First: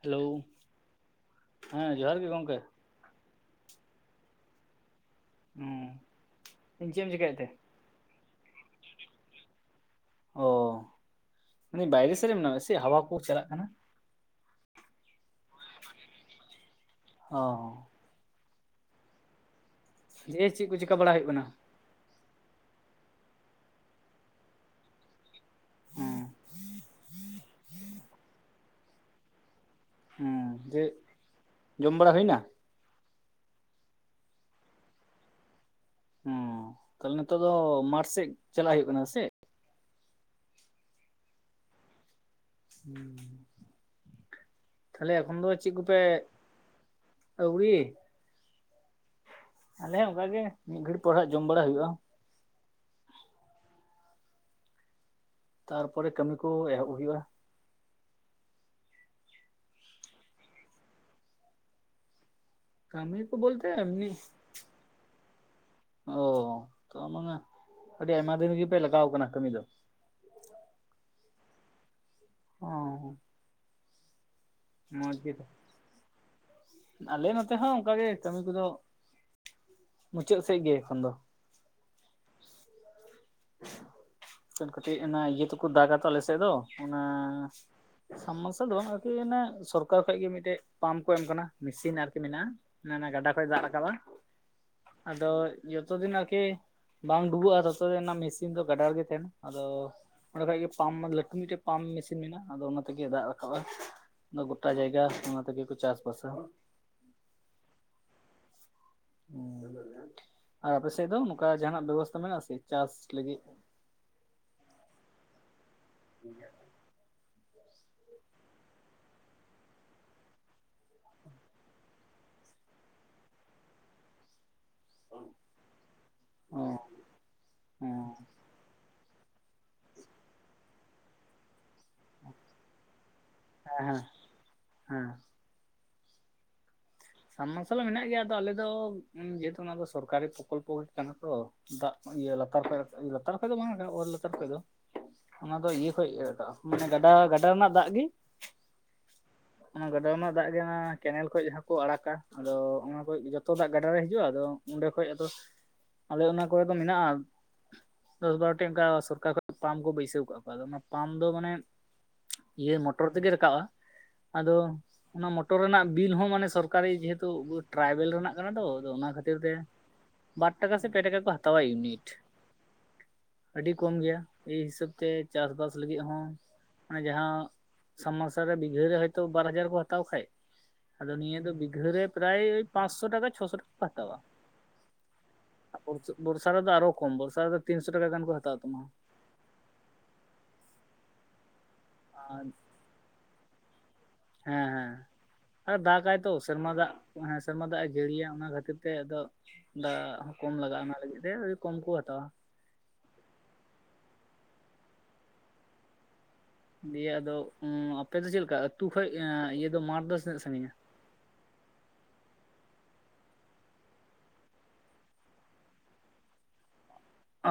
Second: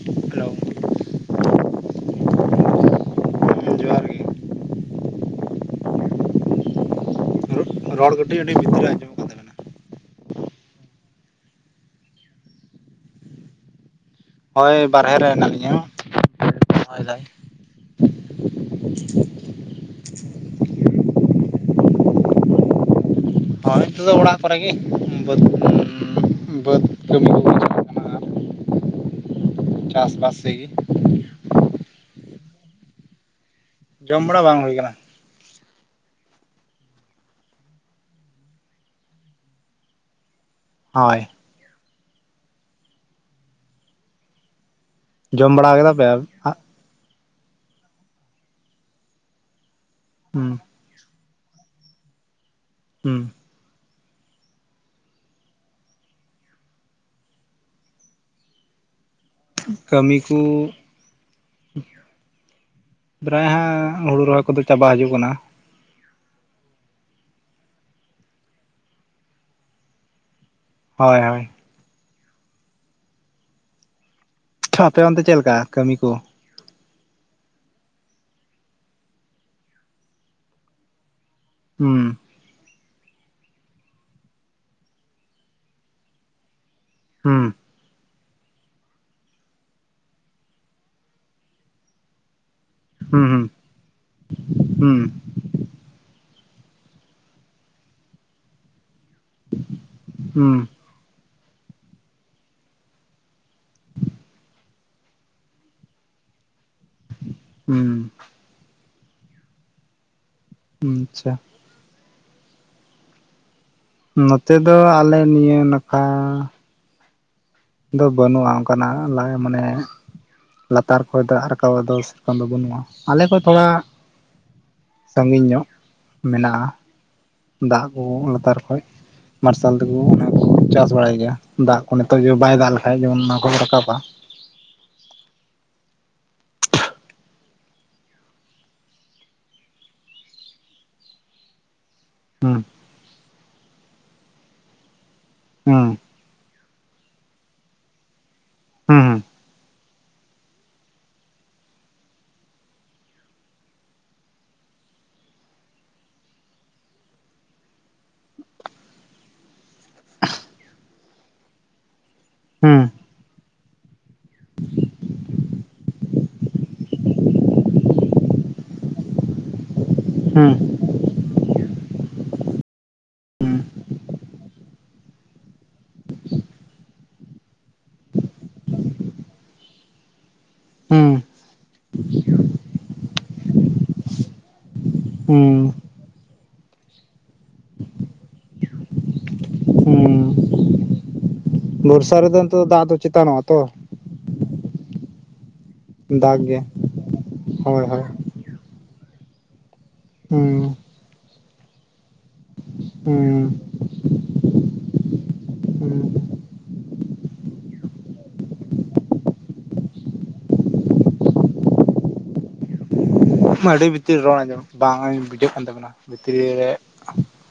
Hello ᱦᱮᱸ ᱡᱚᱦᱟᱨ ᱜᱮ ᱜᱚᱢᱠᱮ ᱡᱚᱦᱟᱨ ᱜᱮ ᱦᱚᱸ ᱪᱮᱫ ᱮᱢ ᱪᱮᱠᱟᱭᱮᱫ ᱛᱮ ᱨᱚᱲ ᱠᱟᱹᱴᱤᱡ ᱟᱹᱰᱤ ᱵᱷᱤᱛᱤᱨ ᱟᱸᱡᱚᱢᱚᱜ ᱠᱟᱱ ᱛᱟᱵᱮᱱᱟ ᱚᱻ ᱢᱟᱱᱮ ᱵᱟᱭᱨᱮ ᱥᱮᱫ ᱨᱮ ᱢᱮᱱᱟᱥᱮᱫ ᱦᱟᱣᱟ ᱠᱚ ᱪᱟᱞᱟᱜ ᱠᱟᱱᱟ᱾ ᱦᱳᱭ ᱵᱟᱨᱦᱮ ᱨᱮ ᱦᱮᱱᱟᱜ ᱞᱤᱧᱟ ᱦᱚᱸ ᱡᱮ ᱪᱮᱫ ᱠᱚ ᱪᱮᱠᱟ ᱵᱟᱲᱟ ᱦᱩᱭᱩᱜ ᱠᱟᱱᱟ᱾ ᱦᱳᱭ ᱱᱤᱛᱚᱜ ᱫᱚ ᱚᱲᱟᱜ ᱠᱚᱨᱮ ᱜᱮ ᱵᱟᱹᱛ ᱦᱮᱸ ᱵᱟᱹᱫᱽ ᱠᱟᱹᱢᱤ ᱠᱚ [unintelligible] ᱦᱮᱸ ᱨᱮᱜᱮ ᱡᱮ ᱡᱚᱢ ᱵᱟᱲᱟ ᱦᱩᱭᱱᱟ ᱡᱚᱢ ᱵᱟᱲᱟ ᱵᱟᱝ ᱦᱩᱭ ᱟᱠᱟᱱᱟ᱾ ᱦᱚᱸ ᱛᱟᱦᱞᱮ ᱱᱤᱛᱚᱜ ᱫᱚ ᱢᱟᱴᱷ ᱥᱮᱫ ᱪᱟᱞᱟᱜ ᱦᱩᱭᱩᱜ ᱠᱟᱱᱟ ᱥᱮ ᱪᱮᱜ ᱦᱳᱭ ᱦᱮᱸ ᱛᱟᱦᱞᱮ ᱮᱠᱷᱚᱱ ᱫᱚ ᱡᱚᱢ ᱪᱮᱫ ᱵᱟᱲᱟ ᱠᱮᱫᱟ ᱠᱚᱯᱮ ᱯᱮ ᱟᱹᱣᱲᱤ ᱟᱞᱮ ᱦᱚᱸ ᱚᱱᱠᱟ ᱜᱮ ᱦᱩᱸ ᱢᱤᱫ ᱜᱷᱟᱹᱲᱤᱡ ᱯᱚᱨᱮ ᱦᱟᱸᱜ ᱡᱚᱢ ᱵᱟᱲᱟ ᱦᱩᱭᱩᱜᱼᱟ᱾ ᱦᱩᱸ ᱛᱟᱨᱯᱚᱨᱮ ᱠᱟᱹᱢᱤ ᱠᱚ ᱮᱦᱚᱵ ᱦᱩᱭᱩᱜᱼᱟ᱾ ᱠᱟᱹᱢᱤ ᱠᱚ ᱠᱟᱹᱢᱤ ᱠᱚ ᱯᱨᱟᱭ ᱵᱚᱞᱛᱮ ᱦᱟᱸᱜ ᱮᱢᱱᱤ ᱦᱩᱲᱩ ᱨᱚᱦᱚᱭ ᱠᱚᱫᱚ ᱪᱟᱵᱟ ᱦᱤᱡᱩᱜ ᱠᱟᱱᱟ᱾ ᱚ ᱛᱚ ᱢᱟᱱᱮ ᱟᱹᱰᱤ ᱟᱭᱢᱟ ᱫᱤᱱ ᱨᱤᱜᱤ ᱯᱮ ᱞᱟᱜᱟᱣ ᱠᱟᱱᱟ ᱠᱟᱹᱢᱤ ᱫᱚ ᱦᱳᱭ ᱦᱳᱭ ᱚᱸᱻ ᱟᱯᱮ ᱚᱱᱛᱮ ᱪᱮᱫ ᱜᱮ ᱞᱮᱠᱟ ᱠᱟᱹᱢᱤ ᱠᱚ ᱟᱞᱮ ᱱᱚᱛᱮ ᱦᱚᱸ ᱚᱱᱠᱟᱜ ᱜᱮ ᱠᱟᱹᱢᱤ ᱠᱚᱫᱚ ᱢᱩᱪᱟᱹᱫ ᱥᱮᱫ ᱜᱮ ᱮᱠᱷᱚᱱ ᱫᱚ ᱦᱩᱸ [unintelligible] ᱠᱟᱹᱴᱤᱡ ᱚᱱᱟ ᱤᱭᱟᱹ ᱛᱮᱠᱚ ᱫᱟᱜᱟ ᱛᱚ ᱟᱞᱮ ᱥᱮᱫ ᱫᱚ ᱚᱱᱟ ᱦᱩᱸ ᱥᱟᱢᱟᱨᱥᱟᱞ ᱫᱚ ᱟᱨᱠᱤ ᱚᱱᱮ ᱥᱚᱨᱠᱟᱨ ᱠᱷᱚᱡ ᱜᱮ ᱢᱤᱫᱴᱮᱡ ᱯᱟᱢᱯ ᱠᱚ ᱮᱢ ᱠᱟᱱᱟ ᱢᱮᱥᱤᱱ ᱟᱨᱠᱤ ᱢᱮᱱᱟᱜᱼᱟ ᱚᱱᱟ ᱦᱩᱸ ᱜᱟᱰᱟ ᱠᱷᱚᱱ ᱫᱟᱜ ᱨᱟᱠᱟᱵᱟ ᱦᱩᱸ ᱟᱫᱚ ᱡᱚᱛᱚ ᱫᱤᱱ ᱟᱨᱠᱤ ᱵᱟᱝ ᱰᱩᱵᱟᱹᱜᱼᱟ ᱛᱚᱛᱚ ᱫᱤᱱ ᱢᱮᱥᱤᱱ ᱫᱚ ᱜᱟᱰᱟᱨ ᱜᱮ ᱛᱟᱦᱮᱱᱟ᱾ ᱟᱫᱚ ᱚᱸᱰᱮ ᱦᱩᱸ ᱠᱷᱚᱡᱜ ᱯᱟᱢ ᱞᱟᱹᱴᱩ ᱢᱤᱫᱴᱮᱡ ᱯᱟᱢᱯ ᱢᱮᱥᱤᱱ ᱢᱮᱱᱟᱜᱼᱟ ᱟᱫᱚ ᱚᱱᱟᱛᱮᱜᱮ ᱫᱟᱜ ᱨᱟᱠᱟᱵᱼᱟ᱾ ᱜᱳᱚᱴᱟ ᱡᱟᱭᱜᱟ ᱚᱱᱟ ᱛᱮᱜᱮᱠᱚ ᱪᱟᱥ ᱵᱟᱥᱟ᱾ ᱦᱩᱸ᱾ ᱦᱩᱸ, ᱟᱨ ᱟᱯᱮ ᱦᱩᱸ ᱥᱮᱫ ᱫᱚ ᱟᱪᱪᱷᱟ ᱱᱚᱝᱠᱟ ᱡᱟᱦᱟᱸᱱᱟᱜ ᱵᱮᱵᱚᱥᱛᱟ ᱢᱮᱱᱟᱜᱼᱟ ᱥᱮ ᱪᱟᱥ ᱞᱟᱹᱜᱤᱫ? ᱱᱚᱛᱮ ᱫᱚ ᱟᱞᱮ ᱱᱤᱭᱟᱹ ᱱᱟᱠᱷᱟ [unintelligible] ᱫᱚ ᱵᱟᱹᱱᱩᱜᱼᱟ ᱚᱱᱠᱟᱱᱟᱜ ᱞᱟᱹᱭ ᱢᱟᱱᱮ ᱞᱟᱛᱟᱨ ᱠᱷᱚᱡ ᱫᱟᱜ ᱨᱟᱠᱟᱵᱟᱜ ᱫᱚ ᱥᱮᱨᱚᱠᱚᱢ ᱫᱚ ᱵᱟᱹᱱᱩᱜᱼᱟ, ᱟᱞᱮ ᱠᱷᱚᱡ ᱛᱷᱚᱲᱟ ᱥᱟᱹᱜᱤᱧ ᱧᱚᱜ ᱚ ᱢᱮᱱᱟᱜᱼᱟ᱾ ᱫᱟᱜ ᱠᱚ ᱦᱮᱸ ᱞᱟᱛᱟᱨ ᱠᱷᱚᱡ ᱢᱟᱨᱥᱟᱞ ᱛᱮᱠᱚ ᱚᱱᱟᱠᱚ ᱪᱟᱥ ᱵᱟᱲᱟᱭ ᱜᱮᱭᱟ ᱫᱟᱜ ᱠᱚ ᱱᱤᱛᱚᱜ ᱡᱩᱫᱤ ᱵᱟᱭ ᱫᱟᱜ ᱞᱮᱠᱷᱟᱡ ᱡᱮᱢᱚᱱ ᱚᱱᱟ ᱠᱚ ᱦᱮᱸ ᱨᱟᱠᱟᱵᱟ᱾ ᱦᱮᱸ ᱦᱮᱸ᱾ ᱥᱟᱵᱽᱢᱟᱨᱥᱟᱞ ᱦᱚᱸ ᱢᱮᱱᱟᱜ ᱜᱮᱭᱟ, ᱟᱫᱚ ᱟᱞᱮ ᱫᱚ ᱡᱮᱦᱮᱛᱩ ᱚᱱᱟ ᱫᱚ ᱥᱚᱨᱠᱟᱨᱤ ᱯᱨᱚᱠᱚᱞᱯᱚ ᱜᱮ ᱠᱟᱱᱟ ᱛᱚ ᱫᱟᱜ ᱤᱭᱟᱹ ᱦᱩᱸ ᱞᱟᱛᱟᱨ ᱠᱷᱚᱡ ᱞᱟᱛᱟᱨ ᱠᱷᱚᱡ ᱫᱚ ᱵᱟᱝᱼᱟ ᱚᱛ ᱞᱟᱛᱟᱨ ᱠᱷᱚᱡ ᱫᱚ ᱚᱱᱟ ᱫᱚ ᱦᱩᱸ ᱤᱭᱟᱹ ᱠᱷᱚᱡ ᱤᱭᱟᱹ ᱨᱟᱠᱟᱜᱼᱟ ᱢᱟᱱᱮ ᱜᱟᱰᱟ ᱜᱟᱰᱟ ᱨᱮᱱᱟᱜ ᱫᱟᱜ ᱜᱤ ᱦᱩᱸ ᱚᱱᱟ ᱜᱟᱰᱟ ᱨᱮᱱᱟᱜ ᱫᱟᱜ ᱜᱮ ᱚᱱᱟ ᱠᱮᱱᱮᱞ ᱠᱷᱚᱱ ᱡᱟᱦᱟᱸ ᱠᱚ ᱟᱲᱟᱜᱟ ᱟᱫᱚ ᱚᱱᱟ ᱠᱚ ᱡᱚᱛᱚ ᱫᱟᱜ ᱜᱟᱰᱟ ᱨᱮ ᱦᱤᱡᱩᱜᱼᱟ, ᱟᱫᱚ ᱚᱸᱰᱮ ᱠᱷᱚᱡ ᱟᱫᱚ ᱟᱞᱮ ᱚᱱᱟ ᱠᱚᱨᱮ ᱫᱚ ᱢᱮᱱᱟᱜᱼᱟ ᱫᱚᱥ ᱵᱟᱨᱚᱴᱤ ᱚᱱᱠᱟ ᱥᱚᱨᱠᱟᱨ ᱠᱷᱚᱡ ᱯᱟᱢᱯ ᱠᱚ ᱵᱟᱹᱭᱥᱟᱹᱣ ᱠᱟᱸᱜ ᱠᱚᱣᱟ, ᱟᱫᱚ ᱚᱱᱟ ᱯᱟᱢᱯ ᱫᱚ ᱢᱟᱱᱮ ᱤᱭᱟᱹ ᱦᱩᱸ ᱢᱚᱴᱚᱨ ᱛᱮᱜᱮ ᱨᱟᱠᱟᱵᱼᱟ, ᱟᱫᱚ ᱚᱱᱟ ᱢᱚᱴᱚᱨ ᱨᱮᱱᱟᱜ ᱵᱤᱞ ᱦᱚᱸ ᱢᱟᱱᱮ ᱥᱚᱨᱠᱟᱨᱤ ᱡᱮᱦᱮᱛᱩ ᱴᱨᱟᱭᱵᱮᱞ ᱨᱮᱱᱟᱜ ᱠᱟᱱᱟ ᱛᱚ, ᱟᱫᱚ ᱚᱱᱟ ᱠᱷᱟᱹᱛᱤᱨ ᱛᱮ ᱵᱟᱨ ᱴᱟᱠᱟ ᱥᱮ ᱯᱮ ᱴᱟᱠᱟ ᱠᱚ ᱦᱟᱛᱟᱣᱟ ᱤᱭᱩᱱᱤᱴ᱾ ᱟᱹᱰᱤ ᱠᱚᱢ ᱜᱮᱭᱟ, ᱮᱭ ᱦᱤᱥᱟᱹᱵ ᱛᱮ ᱪᱟᱥᱵᱟᱥ ᱞᱟᱹᱜᱤᱫ ᱦᱚᱸ ᱢᱟᱱᱮ ᱡᱟᱦᱟᱸ ᱥᱟᱵᱽᱢᱟᱨᱥᱟᱞ ᱨᱮ ᱵᱤᱜᱷᱟᱹ ᱨᱮ ᱦᱳᱭᱛᱚ ᱵᱟᱨ ᱦᱟᱡᱟᱨ ᱠᱚ ᱦᱟᱛᱟᱣ ᱠᱷᱟᱡ, ᱦᱩᱸ ᱟᱫᱚ ᱱᱤᱭᱟᱹ ᱵᱤᱜᱷᱟᱹ ᱨᱮ ᱯᱨᱟᱭ ᱯᱟᱸᱪᱥᱚ ᱴᱟᱠᱟ ᱪᱷᱚᱥᱚ ᱴᱟᱠᱟ ᱦᱟᱛᱟᱣᱟ᱾ ᱦᱩᱸ ᱦᱩᱸ ᱵᱚᱨᱥᱟ ᱨᱮ ᱫᱚ ᱟᱨᱚ ᱠᱚᱢ ᱵᱚᱨᱥᱟ ᱨᱮ ᱫᱚ ᱛᱤᱱᱥᱚ ᱴᱟᱠᱟ ᱜᱟᱱ ᱠᱚ ᱦᱟᱛᱟᱣ ᱛᱟᱢᱟ᱾ ᱦᱩᱸ ᱵᱚᱨᱥᱟ ᱨᱮᱫᱚ ᱟᱨ ᱱᱤᱛᱚᱜ ᱫᱚ ᱫᱟᱜ ᱫᱚ ᱪᱮᱛᱟᱱᱚᱜᱼᱟ ᱛᱚ? ᱦᱮᱸ ᱦᱮᱸ᱾ ᱟᱨ ᱫᱟᱜᱟᱭ ᱛᱚ ᱫᱟᱜ ᱜᱮ ᱥᱮᱨᱢᱟ ᱫᱟᱜ ᱦᱮᱸ ᱥᱮᱨᱢᱟ ᱫᱟᱜ ᱦᱳᱭ ᱮ ᱦᱳᱭ ᱡᱟᱹᱲᱤᱭᱟ ᱚᱱᱟ ᱠᱷᱟᱹᱛᱤᱨ ᱛᱮ ᱛᱮ ᱟᱫᱚ ᱫᱟᱜ ᱦᱚᱸ ᱦᱩᱸ ᱠᱚᱢ ᱞᱟᱜᱟᱼᱟ ᱚᱱᱟ ᱞᱟᱹᱜᱤᱫ ᱛᱮ, ᱠᱚᱢ ᱠᱚ ᱦᱟᱛᱟᱣᱟ᱾ ᱦᱩᱸ᱾ ᱦᱩᱸ ᱫᱤᱭᱮ ᱟᱫᱚ ᱟᱯᱮ ᱫᱚ ᱪᱮᱫᱞᱮᱠᱟ ᱟᱹᱛᱩ ᱠᱷᱚᱡ ᱤᱭᱟᱹ ᱫᱚ ᱢᱟᱴᱷ ᱫᱚ ᱛᱱᱟᱹᱜ ᱥᱟᱺᱜᱤᱧᱼᱟ? ᱟᱹᱰᱤ ᱵᱷᱤᱛᱤᱨ ᱨᱮ ᱨᱚᱲ ᱟᱸᱡᱚᱢ ᱵᱟᱝ ᱵᱩᱡᱷᱟᱹᱜ ᱠᱟᱱ ᱛᱟᱵᱤᱱᱟ ᱵᱷᱤᱛᱨᱤ ᱨᱮ?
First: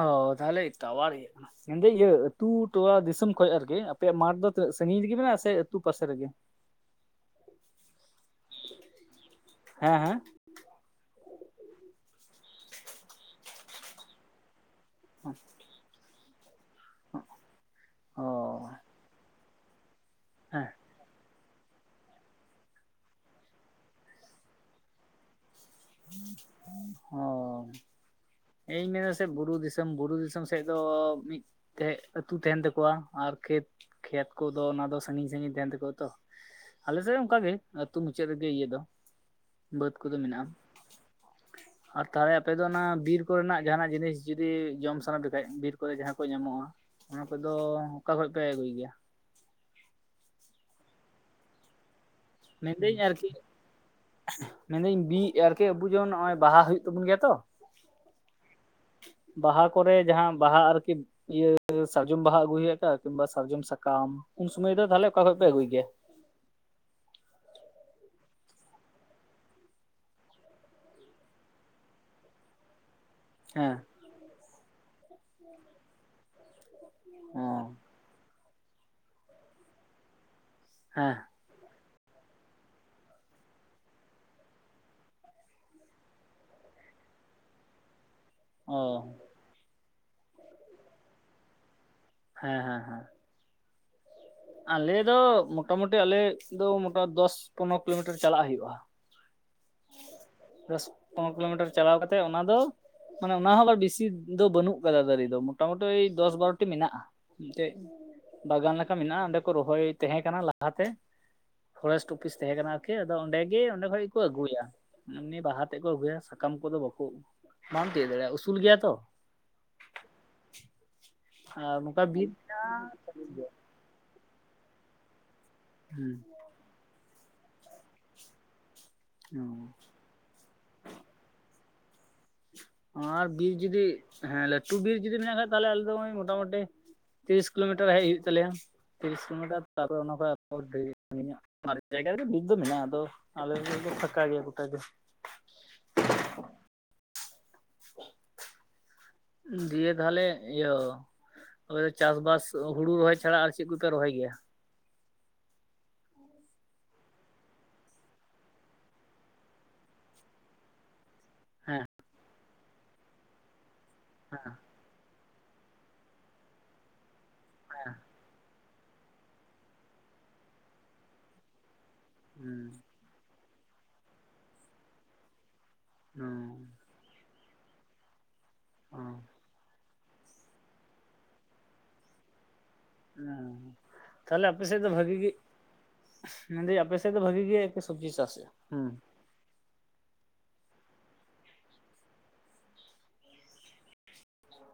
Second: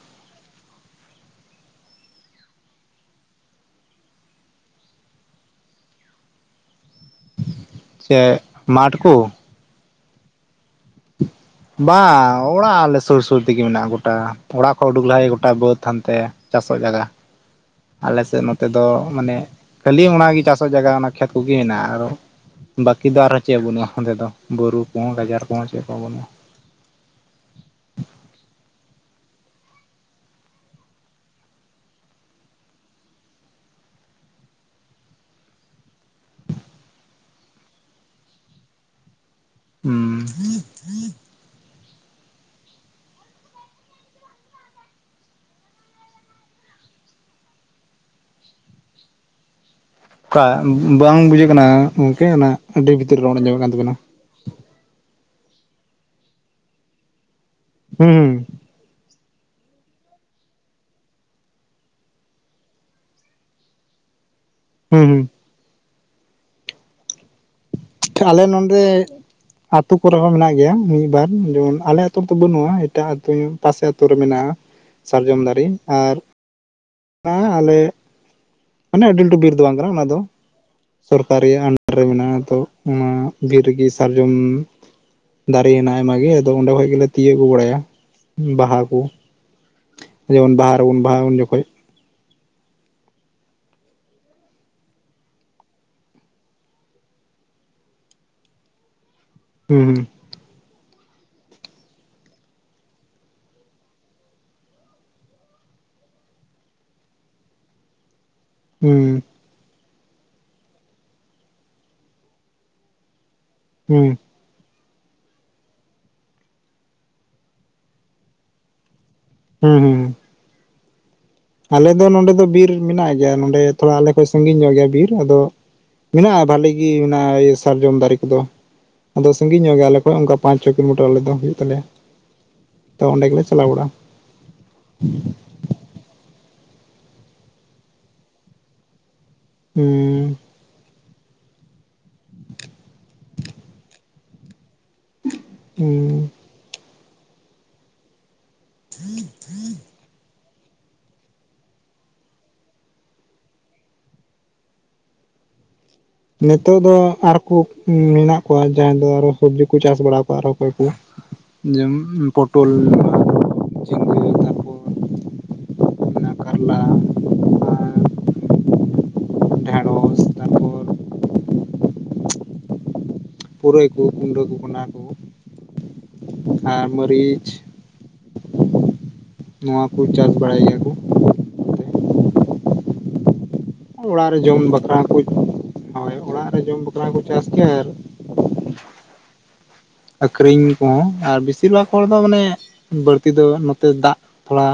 ᱚᱻ ᱛᱟᱦᱟᱞᱮ ᱴᱟᱹᱣᱟᱨ ᱤᱭᱟᱹ᱾ ᱢᱮᱱᱫᱟᱹᱧ ᱤᱭᱟᱹ ᱟᱹᱛᱩ ᱴᱚᱞᱟ ᱫᱤᱥᱚᱢ ᱠᱷᱚᱡ ᱟᱨᱠᱤ ᱟᱯᱮᱭᱟᱜ ᱢᱟᱴᱷ ᱫᱚ ᱛᱤᱱᱟᱹᱜ ᱥᱟᱺᱜᱤᱧ ᱨᱮᱜᱮ ᱢᱮᱱᱟᱜᱼᱟ ᱥᱮ ᱟᱹᱛᱩ ᱯᱟᱥᱮ ᱨᱮᱜᱮ? [inaudible] [unintelligible] ᱢᱟᱴ ᱠᱚ? ᱦᱮᱸ ᱦᱮᱸ᱾ ᱵᱟᱝ, ᱚᱸᱲᱟᱜ ᱟᱞᱮ ᱥᱩᱨ ᱥᱩᱨ ᱛᱮᱜᱮ ᱢᱮᱱᱟᱜᱼᱟ ᱜᱚᱴᱟ ᱚᱸᱲᱟᱜ ᱠᱷᱚᱡ ᱩᱰᱩᱠ ᱞᱟᱦᱟ ᱜᱮ ᱜᱚᱴᱟ ᱵᱟᱹᱫᱽ ᱦᱟᱱᱛᱮ ᱪᱟᱥᱚᱜ ᱡᱟᱭᱜᱟ ᱚ ᱟᱞᱮᱥᱮᱫ ᱱᱚᱛᱮ ᱫᱚ ᱢᱟᱱᱮ ᱠᱷᱟᱹᱞᱤ ᱚᱱᱟᱜᱮ ᱦᱮᱸ ᱪᱟᱥᱚᱜ ᱡᱟᱭᱜᱟ ᱠᱷᱮᱛ ᱠᱚᱜᱮ ᱦᱮᱱᱟᱜᱼᱟ ᱟᱨᱚ ᱵᱟᱹᱠᱤ ᱫᱚ ᱟᱨᱦᱚᱸ ᱪᱮᱫ ᱦᱚᱸ ᱵᱟᱹᱱᱩᱜᱼᱟ ᱚᱸᱰᱮ ᱫᱚ ᱵᱩᱨᱩ ᱠᱚ ᱜᱟᱡᱟᱲ ᱠᱚ [unintelligible] ᱚ᱾ ᱤᱧ ᱢᱮᱱᱫᱟ ᱥᱮ ᱵᱩᱨᱩ ᱫᱤᱥᱚᱢ ᱵᱩᱨᱩ ᱫᱤᱥᱚᱢ ᱥᱮᱫ ᱫᱚ ᱢᱤᱫ ᱛᱮᱜ ᱟᱹᱛᱩ ᱛᱟᱦᱮᱸᱱ ᱛᱟᱠᱚᱣᱟ ᱟᱨ ᱠᱷᱮᱛ ᱠᱷᱮᱛ ᱠᱚᱫᱚ ᱚᱱᱟ ᱫᱚ ᱥᱟᱺᱜᱤᱧ ᱥᱟᱺᱜᱤᱧ ᱛᱟᱦᱮᱸᱱ ᱛᱟᱠᱚᱣᱟ ᱛᱚ, ᱟᱞᱮᱥᱮᱫ ᱦᱚᱸ ᱚᱱᱠᱟᱜᱮ ᱟᱹᱛᱩ ᱢᱩᱪᱟᱹᱫ ᱨᱮᱜᱮ ᱤᱭᱟᱹ ᱫᱚ ᱵᱟᱹᱫᱽ ᱠᱚᱫᱚ ᱦᱩᱸ ᱢᱮᱱᱟᱜᱼᱟ᱾ᱟᱨ ᱛᱟᱦᱟᱞᱮ ᱟᱯᱮ ᱫᱚ ᱚᱱᱟ ᱵᱤᱨ ᱠᱚᱨᱮᱱᱟᱜ ᱡᱟᱦᱟᱸᱱᱟᱜ ᱡᱤᱱᱤᱥ ᱡᱩᱫᱤ ᱡᱚᱢ ᱥᱟᱱᱟ ᱯᱮ ᱠᱷᱟᱡ ᱵᱤᱨ ᱠᱚᱨᱮ ᱡᱟᱦᱟᱸ ᱠᱚ ᱧᱟᱢᱚᱜᱼᱟ, ᱚᱱᱟ ᱠᱚᱫᱚ ᱚᱠᱟ ᱠᱷᱚᱡ ᱯᱮ ᱟᱹᱜᱩᱭ ᱜᱮᱭᱟ? ᱠᱟ ᱵᱟᱝ ᱵᱩᱡᱷᱟᱹᱜ ᱠᱟᱱᱟ᱾ ᱚᱱᱟ ᱟᱹᱰᱤ ᱢᱮᱱᱫᱟᱹᱧ ᱵᱷᱤᱛᱤᱨ ᱟᱨᱠᱤ ᱨᱚᱲ ᱟᱸᱡᱚᱢᱚᱜ ᱠᱟᱱ ᱛᱟᱵᱮᱱᱟ ᱢᱮᱱᱫᱟᱹᱧ ᱵᱤ ᱟᱨᱠᱤ ᱟᱵᱚ ᱡᱮᱢᱚᱱ ᱱᱚᱜᱼᱚᱭ ᱵᱟᱦᱟ ᱦᱩᱭᱩᱜ ᱛᱟᱵᱚᱱ ᱜᱮᱭᱟ ᱛᱚ, ᱦᱩᱸ᱾ ᱵᱟᱦᱟ ᱠᱚᱨᱮ ᱡᱟᱦᱟᱸ ᱵᱟᱦᱟ ᱟᱨᱠᱤ ᱤᱭᱟᱹ ᱥᱟᱨᱡᱚᱢ ᱵᱟᱦᱟ ᱟᱹᱜᱩ ᱦᱩᱭᱩᱜ ᱠᱤᱢᱵᱟ ᱥᱟᱨᱡᱚᱢ ᱥᱟᱠᱟᱢ ᱩᱱ ᱥᱩᱢᱟᱹᱭ ᱫᱚ ᱦᱩᱸ ᱛᱟᱦᱞᱮ ᱚᱠᱟ ᱦᱩᱸ ᱠᱷᱚᱱᱚᱡ ᱯᱮ ᱟᱹᱜᱩᱭ ᱜᱮᱭᱟ? ᱟᱞᱮ ᱱᱚᱰᱮ ᱟᱛᱳ ᱠᱚᱨᱮ ᱦᱚᱸ ᱢᱮᱱᱟᱜ ᱜᱮᱭᱟ, ᱢᱤᱫ ᱵᱟᱨ ᱡᱮᱢᱚᱱ ᱟᱞᱮ ᱟᱹᱛᱩᱳ ᱨᱮᱫᱚ ᱵᱟᱹᱱᱩᱜᱼᱟ, ᱮᱴᱟᱜ ᱟᱹᱛᱩ ᱦᱮᱸ ᱯᱟᱥᱮ ᱟᱛᱩᱨ ᱨᱮ ᱢᱮᱱᱟᱜᱼᱟ ᱥᱟᱨᱡᱚᱢ ᱫᱟᱨᱮ, ᱟᱨ ᱚ ᱟᱞᱮ ᱢᱟᱱᱮ ᱟᱹᱰᱤ ᱞᱟᱹᱴᱩ ᱵᱤᱨ ᱫᱚ ᱵᱟᱝ ᱠᱟᱱᱟ ᱚᱱᱟ ᱫᱚ ᱦᱮᱸ ᱥᱚᱨᱠᱟᱨ ᱨᱮᱭᱟᱜ ᱟᱱᱰᱟᱨ ᱨᱮ ᱢᱮᱱᱟᱜᱼᱟ ᱛᱚ ᱚᱱᱟ ᱵᱤᱨ ᱨᱮᱜᱮ ᱥᱟᱨᱡᱚᱢ ᱫᱟᱨᱮ ᱦᱮᱸᱱᱟᱜ ᱟᱭᱢᱟ ᱜᱮ ᱟᱫᱚ ᱚᱸᱰᱮ ᱠᱷᱚᱡ ᱜᱮᱞᱮ ᱛᱤᱭᱳᱜ ᱟᱹᱜᱩ ᱵᱟᱲᱟᱭᱟ᱾ ᱚ ᱵᱟᱦᱟ ᱠᱩ ᱡᱮᱢᱚᱱ ᱵᱟᱦᱟ ᱨᱮᱵᱚᱱ ᱵᱟᱦᱟᱜᱼᱟ ᱩᱱ ᱡᱚᱠᱷᱚᱡ᱾ ᱦᱮᱸ ᱦᱮᱸ ᱦᱮᱸ᱾ ᱟᱞᱮ ᱫᱚ ᱢᱚᱴᱟ ᱢᱩᱴᱤ ᱟᱞᱮ ᱫᱚ ᱢᱚᱴᱟ ᱫᱚᱥ ᱯᱚᱱᱨᱚ ᱠᱤᱞᱳᱢᱤᱴᱟᱨ ᱪᱟᱞᱟᱜ ᱦᱩᱭᱩᱜᱼᱟ᱾ ᱦᱩᱸ ᱦᱩᱸ᱾ ᱫᱚᱥ ᱯᱚᱱᱨᱚ ᱠᱤᱞᱳᱢᱤᱴᱟᱨ ᱪᱟᱞᱟᱣ ᱠᱟᱛᱮᱫ ᱚᱱᱟ ᱫᱚ ᱢᱟᱱᱮ ᱚᱱᱟ ᱦᱚᱸ ᱵᱤᱥᱤ ᱫᱚ ᱵᱟᱹᱱᱩᱜ ᱠᱟᱫᱟ ᱫᱟᱨᱮ ᱫᱚ ᱢᱚᱴᱟ ᱢᱩᱴᱤ ᱫᱚᱥ ᱵᱟᱨᱚᱴᱤ ᱢᱮᱱᱟᱜᱼᱟ᱾ ᱢᱤᱜᱴᱮᱡ ᱵᱟᱜᱟᱱ ᱞᱮᱠᱟ ᱦᱩᱸ ᱢᱮᱱᱟᱜᱼᱟ ᱚᱸᱰᱮᱠᱩ ᱨᱚᱦᱚᱭ ᱛᱟᱦᱮᱸ ᱠᱟᱱᱟ ᱞᱟᱦᱟᱛᱮ ᱯᱷᱚᱨᱮᱥᱴ ᱚᱯᱷᱤᱥ ᱛᱟᱦᱮᱸ ᱠᱟᱱᱟ᱾ ᱠᱮ ᱟᱫᱚ ᱚᱸᱰᱮ ᱜᱮ ᱚᱸᱰᱮ ᱠᱷᱚᱡ ᱦᱩᱸ ᱜᱮ ᱠᱚ ᱟᱹᱜᱩᱭᱟ ᱮᱢᱱᱤ ᱵᱟᱦᱟ ᱛᱮᱫ ᱠᱚ ᱟᱹᱜᱩᱭᱟ ᱥᱟᱠᱟᱢ ᱠᱚᱫᱚ ᱵᱟᱠᱚ ᱵᱟᱢ ᱛᱤᱭᱳ ᱫᱟᱲᱮᱭᱟᱜᱼᱟ ᱩᱥᱩᱞ ᱜᱮᱭᱟ ᱛᱚ, ᱦᱩᱸ ᱦᱩᱸ᱾ [inaudible] ᱟᱨ ᱟᱞᱮ ᱱᱚᱝᱠᱟ ᱫᱚ ᱱᱚᱸᱰᱮ ᱫᱚ ᱦᱮᱸ ᱵᱤᱨ ᱢᱮᱱᱟᱜ ᱜᱮᱭᱟ ᱱᱚᱸᱰᱮ ᱛᱷᱚᱲᱟ ᱟᱞᱮ ᱠᱷᱚᱡ ᱥᱜᱤᱧ ᱧᱚᱜ ᱜᱮᱭᱟ ᱵᱤᱨ, ᱟᱫᱚ ᱢᱮᱱᱟᱜᱼᱟ ᱵᱷᱟᱹᱞᱤ ᱜᱮ ᱢᱮᱱᱟᱜᱼᱟ ᱥᱟᱨᱡᱚᱢ ᱫᱟᱨᱮ ᱠᱚᱫᱚ ᱟᱫᱚ ᱥᱟᱺᱜᱤᱧ ᱧᱚᱜ ᱜᱮᱭᱟ ᱟᱞᱮ ᱦᱳᱜ ᱚᱱᱠᱟ ᱯᱟᱸᱪ ᱪᱷᱚ ᱠᱤᱞᱳᱢᱤᱴᱟᱨ ᱟᱞᱮ ᱫᱚ ᱦᱩᱭᱩᱜ ᱛᱟᱞᱮᱭᱟ᱾ ᱛᱚ ᱟᱨ ᱚᱸᱰᱮ ᱜᱮᱞᱮ ᱵᱤᱨ ᱪᱟᱞᱟᱣ ᱡᱩᱫᱤ ᱵᱟᱲᱟᱜᱼᱟ ᱦᱮᱸ ᱞᱟᱹᱴᱩ ᱵᱤᱨ ᱡᱩᱫᱤ ᱢᱮᱱᱟᱜ ᱠᱷᱟᱡ ᱛᱟᱦᱚᱞᱮ ᱟᱞᱮ ᱫᱚ ᱱᱚᱭ ᱢᱚᱴᱟ ᱢᱩᱴᱟ-ᱢᱩᱴᱤ ᱛᱤᱨᱤᱥ ᱠᱤᱞᱳᱢᱤᱴᱟᱨ ᱦᱮᱡ ᱦᱩᱭᱩᱜ ᱛᱟᱞᱮᱭᱟ ᱛᱤᱨᱤᱥ ᱠᱤᱞᱳᱢᱤᱴᱟᱨ ᱛᱟᱯᱚᱨ ᱚᱱᱟ ᱠᱷᱚᱡ ᱦᱩᱸ ᱢᱚᱴᱟ-ᱢᱩᱴᱤ ᱢᱟᱨᱮ ᱡᱟᱭᱜᱟ ᱨᱮᱫᱚ ᱵᱤᱨ ᱫᱚ ᱢᱮᱱᱟᱜᱼᱟ ᱟᱫᱚ ᱟᱞᱮ ᱥᱮᱫ ᱫᱚ ᱯᱷᱟᱸᱠᱟ ᱜᱮᱭᱟ ᱜᱚᱴᱟᱜᱮ᱾ ᱦᱩᱸ᱾ [inaudible] ᱦᱮᱸ ᱦᱮᱸ ᱫᱤᱭᱮ ᱛᱟᱦᱚᱞᱮ ᱤᱭᱟᱹ ᱛᱚᱵᱮ ᱪᱟᱥ ᱵᱟᱥ ᱦᱩᱲᱩ ᱨᱚᱦᱚᱭ ᱪᱷᱟᱲᱟ ᱟᱨ ᱪᱮᱫ ᱠᱚᱯᱮ ᱨᱚᱦᱚᱭ ᱜᱮᱭᱟ? ᱱᱤᱛᱚᱜ ᱫᱚ ᱟᱨᱠᱩ ᱢᱮᱱᱟᱜ ᱠᱚᱣᱟ ᱡᱟᱦᱟᱸᱭ ᱫᱚ ᱟᱨᱚ ᱥᱚᱵᱡᱤ ᱠᱚ ᱪᱟᱥ ᱵᱟᱲᱟᱣ ᱠᱟᱜᱼᱟ ᱟᱨᱚᱸ ᱚᱠᱚᱭ ᱠᱚ ᱦᱮᱸ ᱡᱮᱢᱚᱱ ᱯᱚᱴᱳᱞ ᱦᱮᱸᱱᱟᱜᱼᱟ᱾ ᱢᱮᱱᱟᱜ ᱠᱟᱨᱞᱟ ᱟᱨ [unintelligible] ᱰᱷᱮᱸᱲᱚᱥ ᱛᱟᱨᱯᱚᱨ ᱦᱩᱸ ᱯᱩᱨᱟᱹᱭ ᱠᱚ ᱠᱩᱢᱲᱟᱹ ᱠᱚ ᱠᱟᱱᱟ ᱠᱚ᱾ ᱦᱩᱸ ᱟᱨ ᱢᱟᱹᱨᱤᱪ [unintelligible] ᱱᱚᱣᱟ ᱠᱚ ᱪᱟᱥ ᱵᱟᱲᱟᱭ ᱜᱮᱭᱟ ᱠᱚ᱾ [unintelligible] ᱚᱲᱟᱜ ᱨᱮ ᱛᱟᱦᱞᱮ ᱡᱚᱢ ᱟᱯᱮ ᱥᱮᱫ ᱫᱚ ᱵᱟᱠᱷᱨᱟ ᱵᱷᱟᱜᱤ ᱠᱚ ᱜᱮ ᱦᱳᱭ ᱚᱲᱟᱜ ᱨᱮ ᱢᱮᱱᱫᱟᱹᱧ ᱡᱚᱢ ᱟᱯᱮ ᱵᱟᱠᱷᱨᱟ ᱥᱮᱫ ᱠᱚ ᱫᱚ ᱵᱷᱟᱹᱜᱤ ᱪᱟᱥ ᱜᱮᱭᱟ ᱜᱮ ᱟᱨ ᱥᱚᱵᱡᱤ ᱪᱟᱥ᱾ ᱦᱩᱸ ᱟ. ᱠᱷᱨᱤᱧ ᱠᱚᱦᱚᱸ ᱟᱨ ᱵᱤᱥᱤᱨ ᱵᱷᱟᱜᱽ ᱦᱚᱲ ᱫᱚ ᱢᱟᱱᱮ᱾ ᱵᱟᱹᱲᱛᱤ ᱫᱚ ᱱᱚᱛᱮ ᱫᱟᱜ ᱛᱷᱚᱲᱟ᱾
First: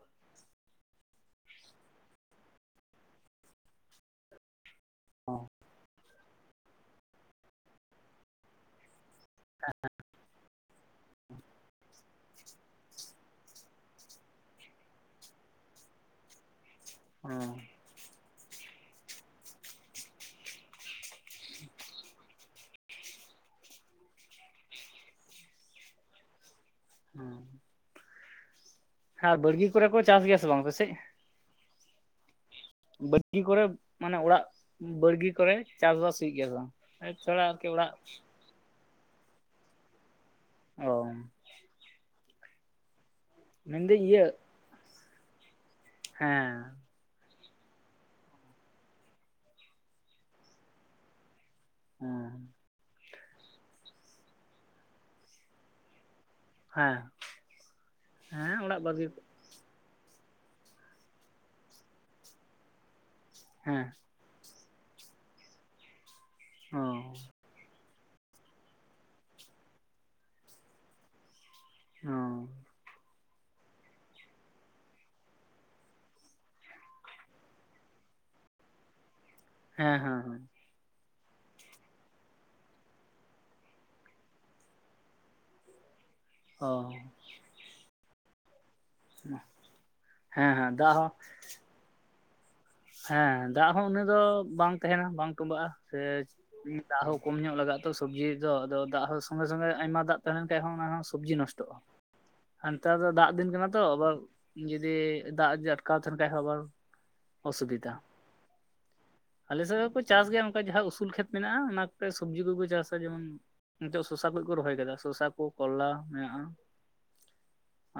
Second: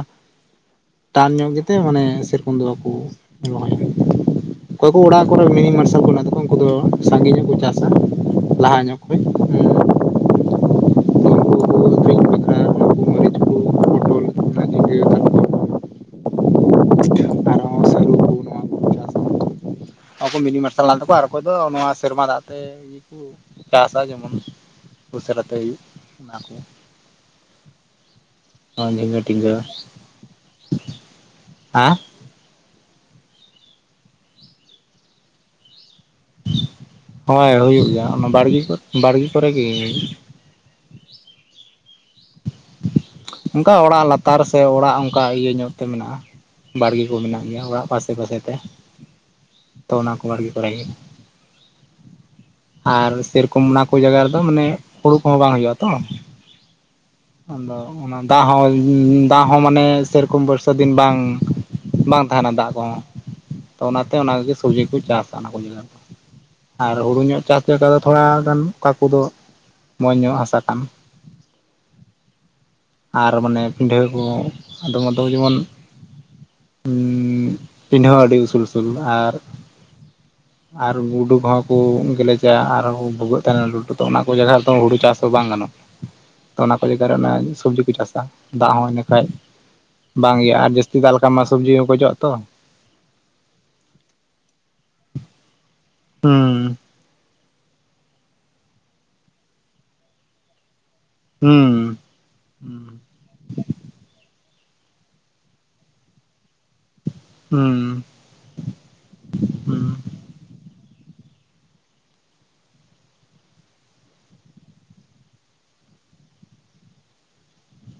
ᱴᱟᱱ ᱧᱚᱜ ᱜᱮᱛᱮ ᱢᱟᱱᱮ ᱥᱮᱨᱚᱠᱚᱢ ᱫᱚ ᱵᱟᱠᱚ ᱨᱚᱦᱚᱭᱼᱟ᱾ ᱚᱠᱚᱭ ᱠᱚ ᱚᱲᱟᱜ ᱠᱚᱨᱮ ᱢᱤᱱᱤ ᱢᱟᱨᱥᱟᱞ ᱠᱚ ᱢᱮᱱᱟᱜ ᱛᱟᱠᱚᱣᱟ ᱩᱱᱠᱩ ᱫᱚ ᱥᱟᱸᱜᱮ ᱧᱚᱜ ᱠᱚ ᱪᱟᱥᱼᱟ ᱞᱟᱦᱟ ᱧᱚᱜ ᱠᱷᱚᱪ᱾ [unintelligible] ᱯᱚᱴᱚᱞ [unintelligible] ᱚᱸ [unintelligible] ᱚᱠᱚ ᱢᱤᱱᱤ ᱢᱟᱨᱥᱟᱞ ᱦᱮᱱᱟᱜ ᱛᱟᱠᱚᱣᱟ ᱟᱨ ᱚᱠᱚᱭ ᱫᱚ ᱱᱚᱣᱟ ᱥᱮᱨᱢᱟ ᱫᱟᱜ ᱛᱮ᱾ ᱪᱟᱥᱼᱟ ᱡᱮᱢᱚᱱ ᱩᱥᱟᱹᱨᱟᱛᱮ ᱦᱩᱭᱩᱜ ᱚᱱᱟ ᱠᱚ᱾ ᱚᱸ ᱡᱷᱤᱸᱜᱟᱹ ᱟ ᱴᱤᱸᱜᱟᱹ ᱵᱟᱹᱲᱜᱤ ᱠᱚᱨᱮ ᱠᱚ ᱪᱟᱥ ᱜᱮᱭᱟ ᱥᱮ ᱵᱟᱝ ᱟᱯᱮ ᱥᱮᱫ᱾ ᱦᱮᱸ ᱵᱟᱲᱜᱤ ᱠᱚᱨᱮ ᱢᱟᱱᱮ ᱚᱲᱟᱜ ᱵᱟᱲᱜᱤ ᱠᱚᱨᱮ ᱪᱟᱥᱵᱟᱥ᱾ ᱴᱷᱤᱠ ᱜᱮᱭᱟ ᱥᱮ ᱵᱟᱝ ᱛᱷᱚᱲᱟ ᱟᱨᱠᱤ ᱚᱲᱟᱜ᱾ ᱵᱟᱲᱜᱤ ᱠᱚᱨᱮ᱾ ᱵᱟᱲᱜᱮ ᱠᱚᱨᱮ ᱜᱮ᱾ ᱚ ᱚᱱᱠᱟ ᱢᱮᱱᱫᱟᱹᱧ ᱚᱲᱟᱜ ᱤᱭᱟᱹ ᱞᱟᱛᱟᱨ ᱥᱮ ᱚᱲᱟᱜ ᱚᱱᱠᱟ ᱤᱭᱟᱹ ᱧᱚᱜ ᱛᱮ ᱢᱮᱱᱟᱜᱼᱟ ᱦᱮᱸ ᱵᱟᱲᱜᱤ᱾ ᱠᱚ ᱢᱮᱱᱟᱜ ᱜᱮᱭᱟ ᱚᱲᱟᱜ ᱟᱥᱮ ᱯᱟᱥᱮ ᱛᱮ ᱛᱚ ᱚᱱᱟ ᱠᱚ ᱵᱟᱲᱜᱮ ᱠᱚᱨᱮ ᱜᱮ᱾ ᱦᱮᱸ ᱟᱨ ᱥᱮᱨᱚᱠᱚᱢ ᱚᱱᱟ ᱠᱚ ᱡᱟᱭᱜᱟ ᱨᱮᱫᱚ ᱢᱟᱱᱮ ᱦᱩᱲᱩ ᱠᱚᱦᱚᱸ ᱵᱟᱝ ᱦᱩᱭᱩᱜᱼᱟ ᱛᱚ᱾ ᱦᱮᱸ ᱟᱫᱚ ᱚᱱᱟ ᱫᱟᱜ ᱦᱮᱸ ᱦᱚᱸ ᱚᱲᱟᱜ ᱵᱟᱲᱜᱮ ᱫᱟᱜ᱾ ᱦᱚᱸ ᱢᱟᱱᱮ ᱥᱮᱨᱚᱠᱚᱢ ᱵᱚᱨᱥᱟ ᱫᱤᱱ ᱵᱟᱝ ᱵᱟᱝ ᱛᱟᱦᱮᱱᱟ ᱫᱟᱜ ᱠᱚᱦᱚᱸ ᱛᱚ ᱦᱮᱸ ᱚᱱᱟ᱾ ᱚᱱᱟ ᱠᱚᱛᱮ ᱥᱚᱵᱡᱤ ᱠᱚ ᱪᱟᱥᱼᱟ ᱚᱱᱟ ᱠᱚ ᱚ ᱟᱨ ᱦᱩᱲᱩ ᱧᱚᱜ ᱪᱟᱥ ᱞᱮᱠᱟ ᱫᱚ᱾ ᱛᱷᱚᱲᱟᱜᱟᱱ ᱚᱠᱟ ᱠᱚᱫᱚ ᱢᱚᱡᱽ ᱧᱚᱜ ᱦᱟᱥᱟ ᱠᱟᱱ᱾ [unintelligible] ᱟᱨ ᱢᱟᱱᱮ ᱯᱤᱰᱷᱟᱹ ᱠᱚ ᱟᱫᱚᱢ ᱟᱫᱚᱢ ᱡᱮᱢᱚᱱ᱾ ᱦᱩᱸ ᱯᱤᱰᱷᱟᱹ ᱦᱚᱸ ᱟᱹᱰᱤ ᱩᱥᱩᱞᱼ ᱩᱥᱩᱞ ᱟᱨ᱾ ᱦᱮᱸ ᱦᱮᱸ ᱦᱮᱸ ᱟᱨ ᱜᱩᱰᱩ ᱠᱚᱦᱚᱸ ᱠᱚ ᱜᱮᱞᱮᱡᱟ ᱟᱨᱦᱚᱸ ᱠᱚ ᱵᱷᱩᱜᱟᱹᱜ ᱛᱟᱦᱮᱱᱟ ᱞᱟᱹᱴᱩ ᱛᱚ ᱚᱱᱟ ᱠᱚ ᱡᱟᱭᱜᱟ ᱨᱮᱫᱚ ᱦᱩᱲᱩ ᱪᱟᱥ ᱫᱚ ᱵᱟᱝ ᱜᱟᱱᱚᱜᱼᱟ᱾ [unintelligible] ᱛᱚ ᱚᱱᱟ ᱠᱚ ᱡᱟᱭᱜᱟᱮ ᱥᱚᱵᱡᱤ ᱠᱚ ᱪᱟᱥᱟ ᱫᱟᱜ ᱦᱚᱸ᱾ ᱵᱟᱠᱷᱟᱡ ᱵᱟᱝ ᱭᱟ ᱦᱮᱸ ᱟᱨ ᱦᱮᱸ ᱡᱟᱹᱥᱛᱤ ᱦᱚᱸ ᱫᱟᱜ ᱞᱮᱠᱟ ᱢᱟ ᱥᱚᱵᱽᱡᱤ ᱦᱚᱸᱠᱚᱪᱚᱜᱼᱟ ᱛᱚ᱾ ᱦᱮᱸ ᱫᱟᱜ ᱦᱚᱸ ᱩᱱᱤ ᱫᱚ ᱵᱟᱝ ᱛᱟᱦᱮᱱᱟ ᱵᱟᱝ ᱛᱚᱵᱟᱜᱼᱟ ᱥᱮ᱾ ᱦᱩᱸ ᱫᱟᱜᱽ ᱦᱚᱸ ᱠᱚᱢ ᱧᱚᱜ ᱞᱟᱜᱼᱟ ᱛᱚ ᱥᱚᱵᱽᱡᱤ ᱫᱚ ᱟᱫᱚ ᱫᱟᱜᱽ ᱦᱚᱸ ᱥᱚᱸᱜᱮ ᱥᱚᱸᱜᱮ ᱟᱭᱢᱟ ᱫᱟᱜᱽ ᱛᱟᱦᱮᱸ ᱞᱮᱱ ᱠᱷᱟᱭ ᱦᱚᱸ ᱚᱱᱟᱦᱚᱸ ᱥᱚᱵᱽᱡᱤ ᱦᱩᱸ ᱱᱚᱥᱴᱚᱜᱼᱟ᱾ ᱦᱩᱸ ᱱᱮᱛᱟᱨ ᱫᱚ ᱫᱟᱜᱽ ᱫᱤᱱ ᱠᱟᱱᱟ ᱛᱚ ᱟᱵᱟᱨ ᱡᱩᱫᱤ ᱫᱟᱜᱽ ᱡᱩᱫᱤ ᱟᱴᱠᱟᱣ ᱛᱟᱦᱮᱸᱱ ᱠᱷᱟᱭ ᱦᱚᱸ ᱟᱵᱟᱨ ᱚᱥᱩᱵᱤᱫᱷᱟ᱾ ᱦᱩᱸ ᱟᱞᱮᱥᱮᱜ ᱦᱚᱸᱠᱚ ᱪᱟᱥ ᱜᱮᱭᱟ ᱚᱱᱠᱟ ᱡᱟᱦᱟᱸ ᱩᱥᱩᱞ ᱠᱷᱮᱛ ᱢᱮᱱᱟᱜᱼᱟ ᱚᱱᱟ ᱠᱚ ᱥᱚᱵᱽᱡᱤ ᱠᱚᱠᱚ ᱪᱟᱥᱟ ᱡᱮᱢᱚᱱ ᱱᱤᱛᱚᱜ ᱥᱚᱥᱟ ᱠᱚ ᱠᱚ ᱨᱚᱦᱚᱭ ᱠᱟᱫᱟ ᱥᱚᱥᱟ ᱠᱚ ᱠᱚᱨᱞᱟ ᱢᱮᱱᱟᱜᱼᱟ᱾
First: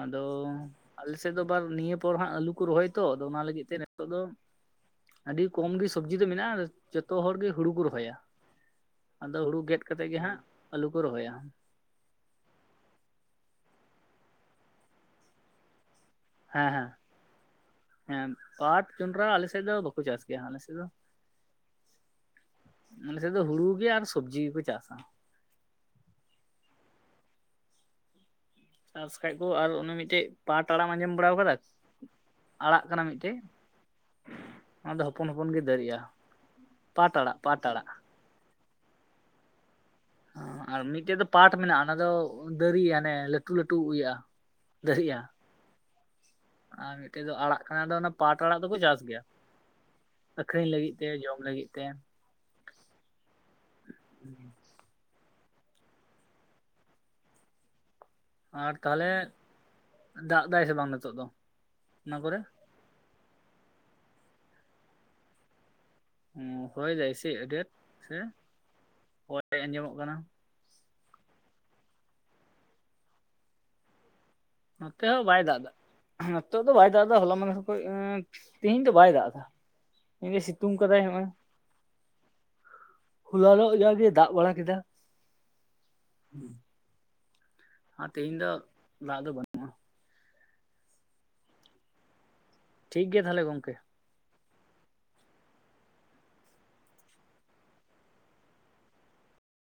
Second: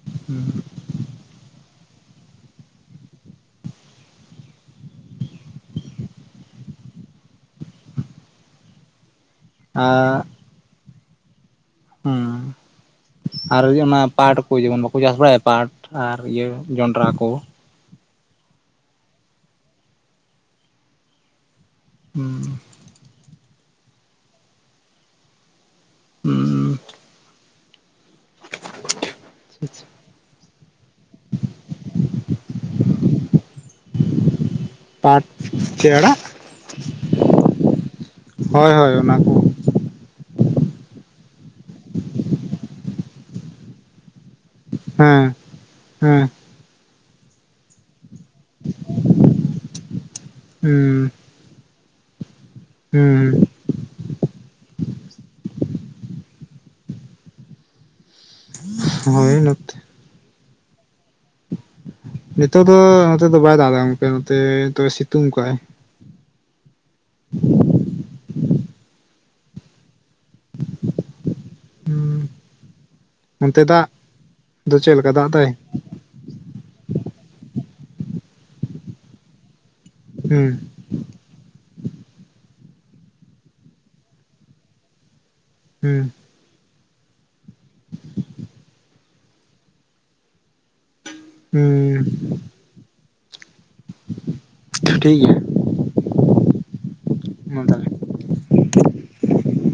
ᱟᱫᱚ ᱦᱩᱸ ᱟᱞᱮ ᱥᱮᱫ ᱫᱚ ᱟᱵᱟᱨ ᱱᱤᱭᱟᱹ ᱯᱚᱨ ᱦᱟᱸᱜ ᱟᱹᱞᱩ ᱠᱚ ᱨᱚᱦᱚᱭ ᱛᱚ ᱟᱫᱚ ᱚᱱᱟ ᱞᱟᱹᱜᱤᱫ ᱛᱮ ᱱᱤᱛᱚᱜ ᱫᱚ ᱟᱹᱰᱤ ᱠᱚᱢ ᱜᱮ ᱥᱚᱵᱽᱡᱤ ᱫᱚ ᱢᱮᱱᱟᱜᱼᱟ ᱡᱚᱛᱚ ᱦᱚᱲ ᱜᱮ ᱦᱩᱲᱩ ᱠᱚ ᱨᱚᱦᱚᱭᱟ᱾ ᱟᱫᱚ ᱦᱩᱲᱩ ᱜᱮᱫ ᱠᱟᱛᱮᱜ ᱜᱮ ᱟᱨ ᱦᱟᱸᱜ ᱟᱞᱩ ᱠᱚ ᱨᱚᱦᱚᱭᱟ᱾ ᱦᱩᱸ ᱟᱨ ᱚᱱᱟ ᱯᱟᱴ ᱠᱚ ᱡᱮᱢᱚᱱ ᱵᱟᱠᱚ ᱪᱟᱥ ᱵᱟᱲᱟᱭᱟ ᱯᱟᱴ? ᱟᱨ ᱤᱭᱟᱹ ᱦᱮᱸ ᱦᱮᱸ ᱡᱚᱸᱰᱨᱟ ᱠᱚ, ᱦᱮᱸ ᱯᱟᱴ ᱡᱚᱱᱰᱨᱟ ᱟᱞᱮᱥᱮᱜ ᱫᱚ ᱵᱟᱠᱚ ᱪᱟᱥ ᱜᱮᱭᱟ᱾ ᱟᱞᱮᱥᱮᱜ ᱫᱚ ᱦᱩᱸ ᱟᱞᱮ ᱥᱮᱜ ᱫᱚ ᱦᱩᱲᱩ ᱜᱮ ᱟᱨ ᱥᱚᱵᱽᱡᱤ ᱜᱮᱠᱚ ᱪᱟᱥᱟ᱾ ᱦᱩᱸᱻ ᱪᱟᱥ ᱠᱷᱟᱭ ᱠᱚ ᱟᱨ ᱚᱱᱟ ᱢᱤᱜᱴᱮᱡ ᱯᱟᱴ ᱟᱲᱟᱜ ᱟᱢ ᱟᱸᱡᱚᱢ ᱵᱟᱲᱟᱣ ᱠᱟᱫᱟ ᱟᱲᱟᱜ ᱠᱟᱱᱟ ᱢᱤᱜᱴᱮᱡ ᱚᱱᱟ ᱫᱚ ᱯᱟᱴ ᱦᱚᱯᱚᱱ ᱦᱚᱯᱚᱱ ᱜᱮ ᱪᱮᱫ ᱫᱟᱹᱨᱤᱜᱼᱟ ᱟᱲᱟᱜ ᱯᱟᱴ ᱟᱲᱟᱜ ᱯᱟᱴ ᱟᱲᱟᱜ᱾ ᱦᱳᱭ ᱦᱳᱭ ᱚᱱᱟ ᱠᱚ, ᱟᱨ ᱢᱤᱜᱴᱮᱡ ᱫᱚ ᱯᱟᱴ ᱢᱮᱱᱟᱜᱼᱟ ᱚᱱᱟ ᱫᱚ ᱫᱟᱹᱨᱤ ᱟᱱᱮ ᱞᱟᱹᱴᱩ ᱞᱟᱹᱴᱩ ᱤᱭᱟᱹᱼᱟ᱾ ᱫᱟᱹᱦᱤᱜᱼᱟ ᱦᱮᱸ ᱦᱮᱸ ᱟᱨ ᱢᱤᱜᱴᱮᱡ ᱫᱚ ᱟᱲᱟᱜ ᱠᱟᱱᱟᱫᱚ ᱚᱱᱟ ᱯᱟᱴ ᱟᱲᱟᱜ ᱫᱚᱠᱚ ᱪᱟᱥ ᱜᱮᱭᱟ ᱟᱠᱷᱨᱤᱧ ᱞᱟᱹᱜᱤᱜ ᱛᱮ ᱡᱚᱢ ᱞᱟᱹᱜᱤᱜ ᱛᱮ, ᱦᱩᱸ ᱦᱩᱸ ᱦᱩᱸ ᱦᱩᱸ᱾ ᱟᱨ ᱛᱟᱦᱚᱞᱮ ᱦᱳᱭ ᱱᱚᱛᱮ ᱫᱟᱜᱽ ᱫᱟᱭ ᱥᱮ ᱵᱟᱝ ᱱᱤᱛᱚᱜ ᱫᱚ? ᱚᱱᱟ ᱠᱚᱨᱮ ᱱᱤᱛᱚᱜ ᱫᱚ ᱱᱚᱛᱮ ᱫᱚ ᱵᱟᱭ ᱫᱟᱜᱽ ᱜᱚᱝᱠᱮ ᱱᱚᱛᱮ ᱫᱚᱭ ᱥᱤᱛᱩᱝ ᱠᱟᱜᱼᱟᱭ᱾ ᱦᱩᱸ ᱦᱚᱭᱫᱟᱭ ᱥᱮ ᱟᱹᱰᱤ ᱟᱸᱴ ᱥᱮ ᱦᱚᱭ ᱟᱸᱡᱚᱢᱚᱜ ᱠᱟᱱᱟ᱾ ᱦᱩᱸ ᱚᱱᱛᱮ ᱫᱟᱜᱽ ᱫᱚ ᱪᱮᱜ ᱱᱚᱛᱮ ᱞᱮᱠᱟ ᱦᱚᱸ ᱫᱟᱜᱽ ᱵᱟᱭ ᱫᱟᱭ? ᱫᱟᱜ ᱮᱫᱟ ᱱᱤᱛᱚᱜ ᱫᱚ ᱵᱟᱭ ᱫᱟᱜᱽ ᱫᱟ ᱦᱚᱞᱟ ᱢᱟᱸᱫᱷᱮᱨ ᱠᱷᱚᱭ ᱟᱸ ᱛᱮᱦᱤᱧ ᱫᱚ ᱵᱟᱭ ᱫᱟᱜᱽ ᱫᱟ ᱮᱢᱱᱮ ᱦᱩᱸ ᱥᱤᱛᱩᱝ ᱠᱟᱫᱟᱭ ᱦᱚᱸᱜᱼᱚᱭ ᱦᱚᱞᱟᱱᱚᱜ ᱡᱟᱜᱮ ᱫᱟᱜᱽ ᱵᱟᱲᱟ ᱠᱮᱫᱟ᱾ ᱦᱩᱸ, ᱦᱩᱸ ᱦᱟᱸ ᱛᱮᱦᱤᱧ ᱫᱚ ᱫᱟᱜᱽ ᱫᱚ ᱵᱟᱱᱩᱜ ᱦᱩᱸ ᱴᱷᱤᱠ ᱜᱮᱭᱟ ᱛᱟᱦᱚᱞᱮ ᱜᱚᱝᱠᱮ, ᱴᱷᱤᱠ ᱜᱮᱭᱟ᱾ ᱢᱟ ᱛᱟᱦᱚᱞᱮ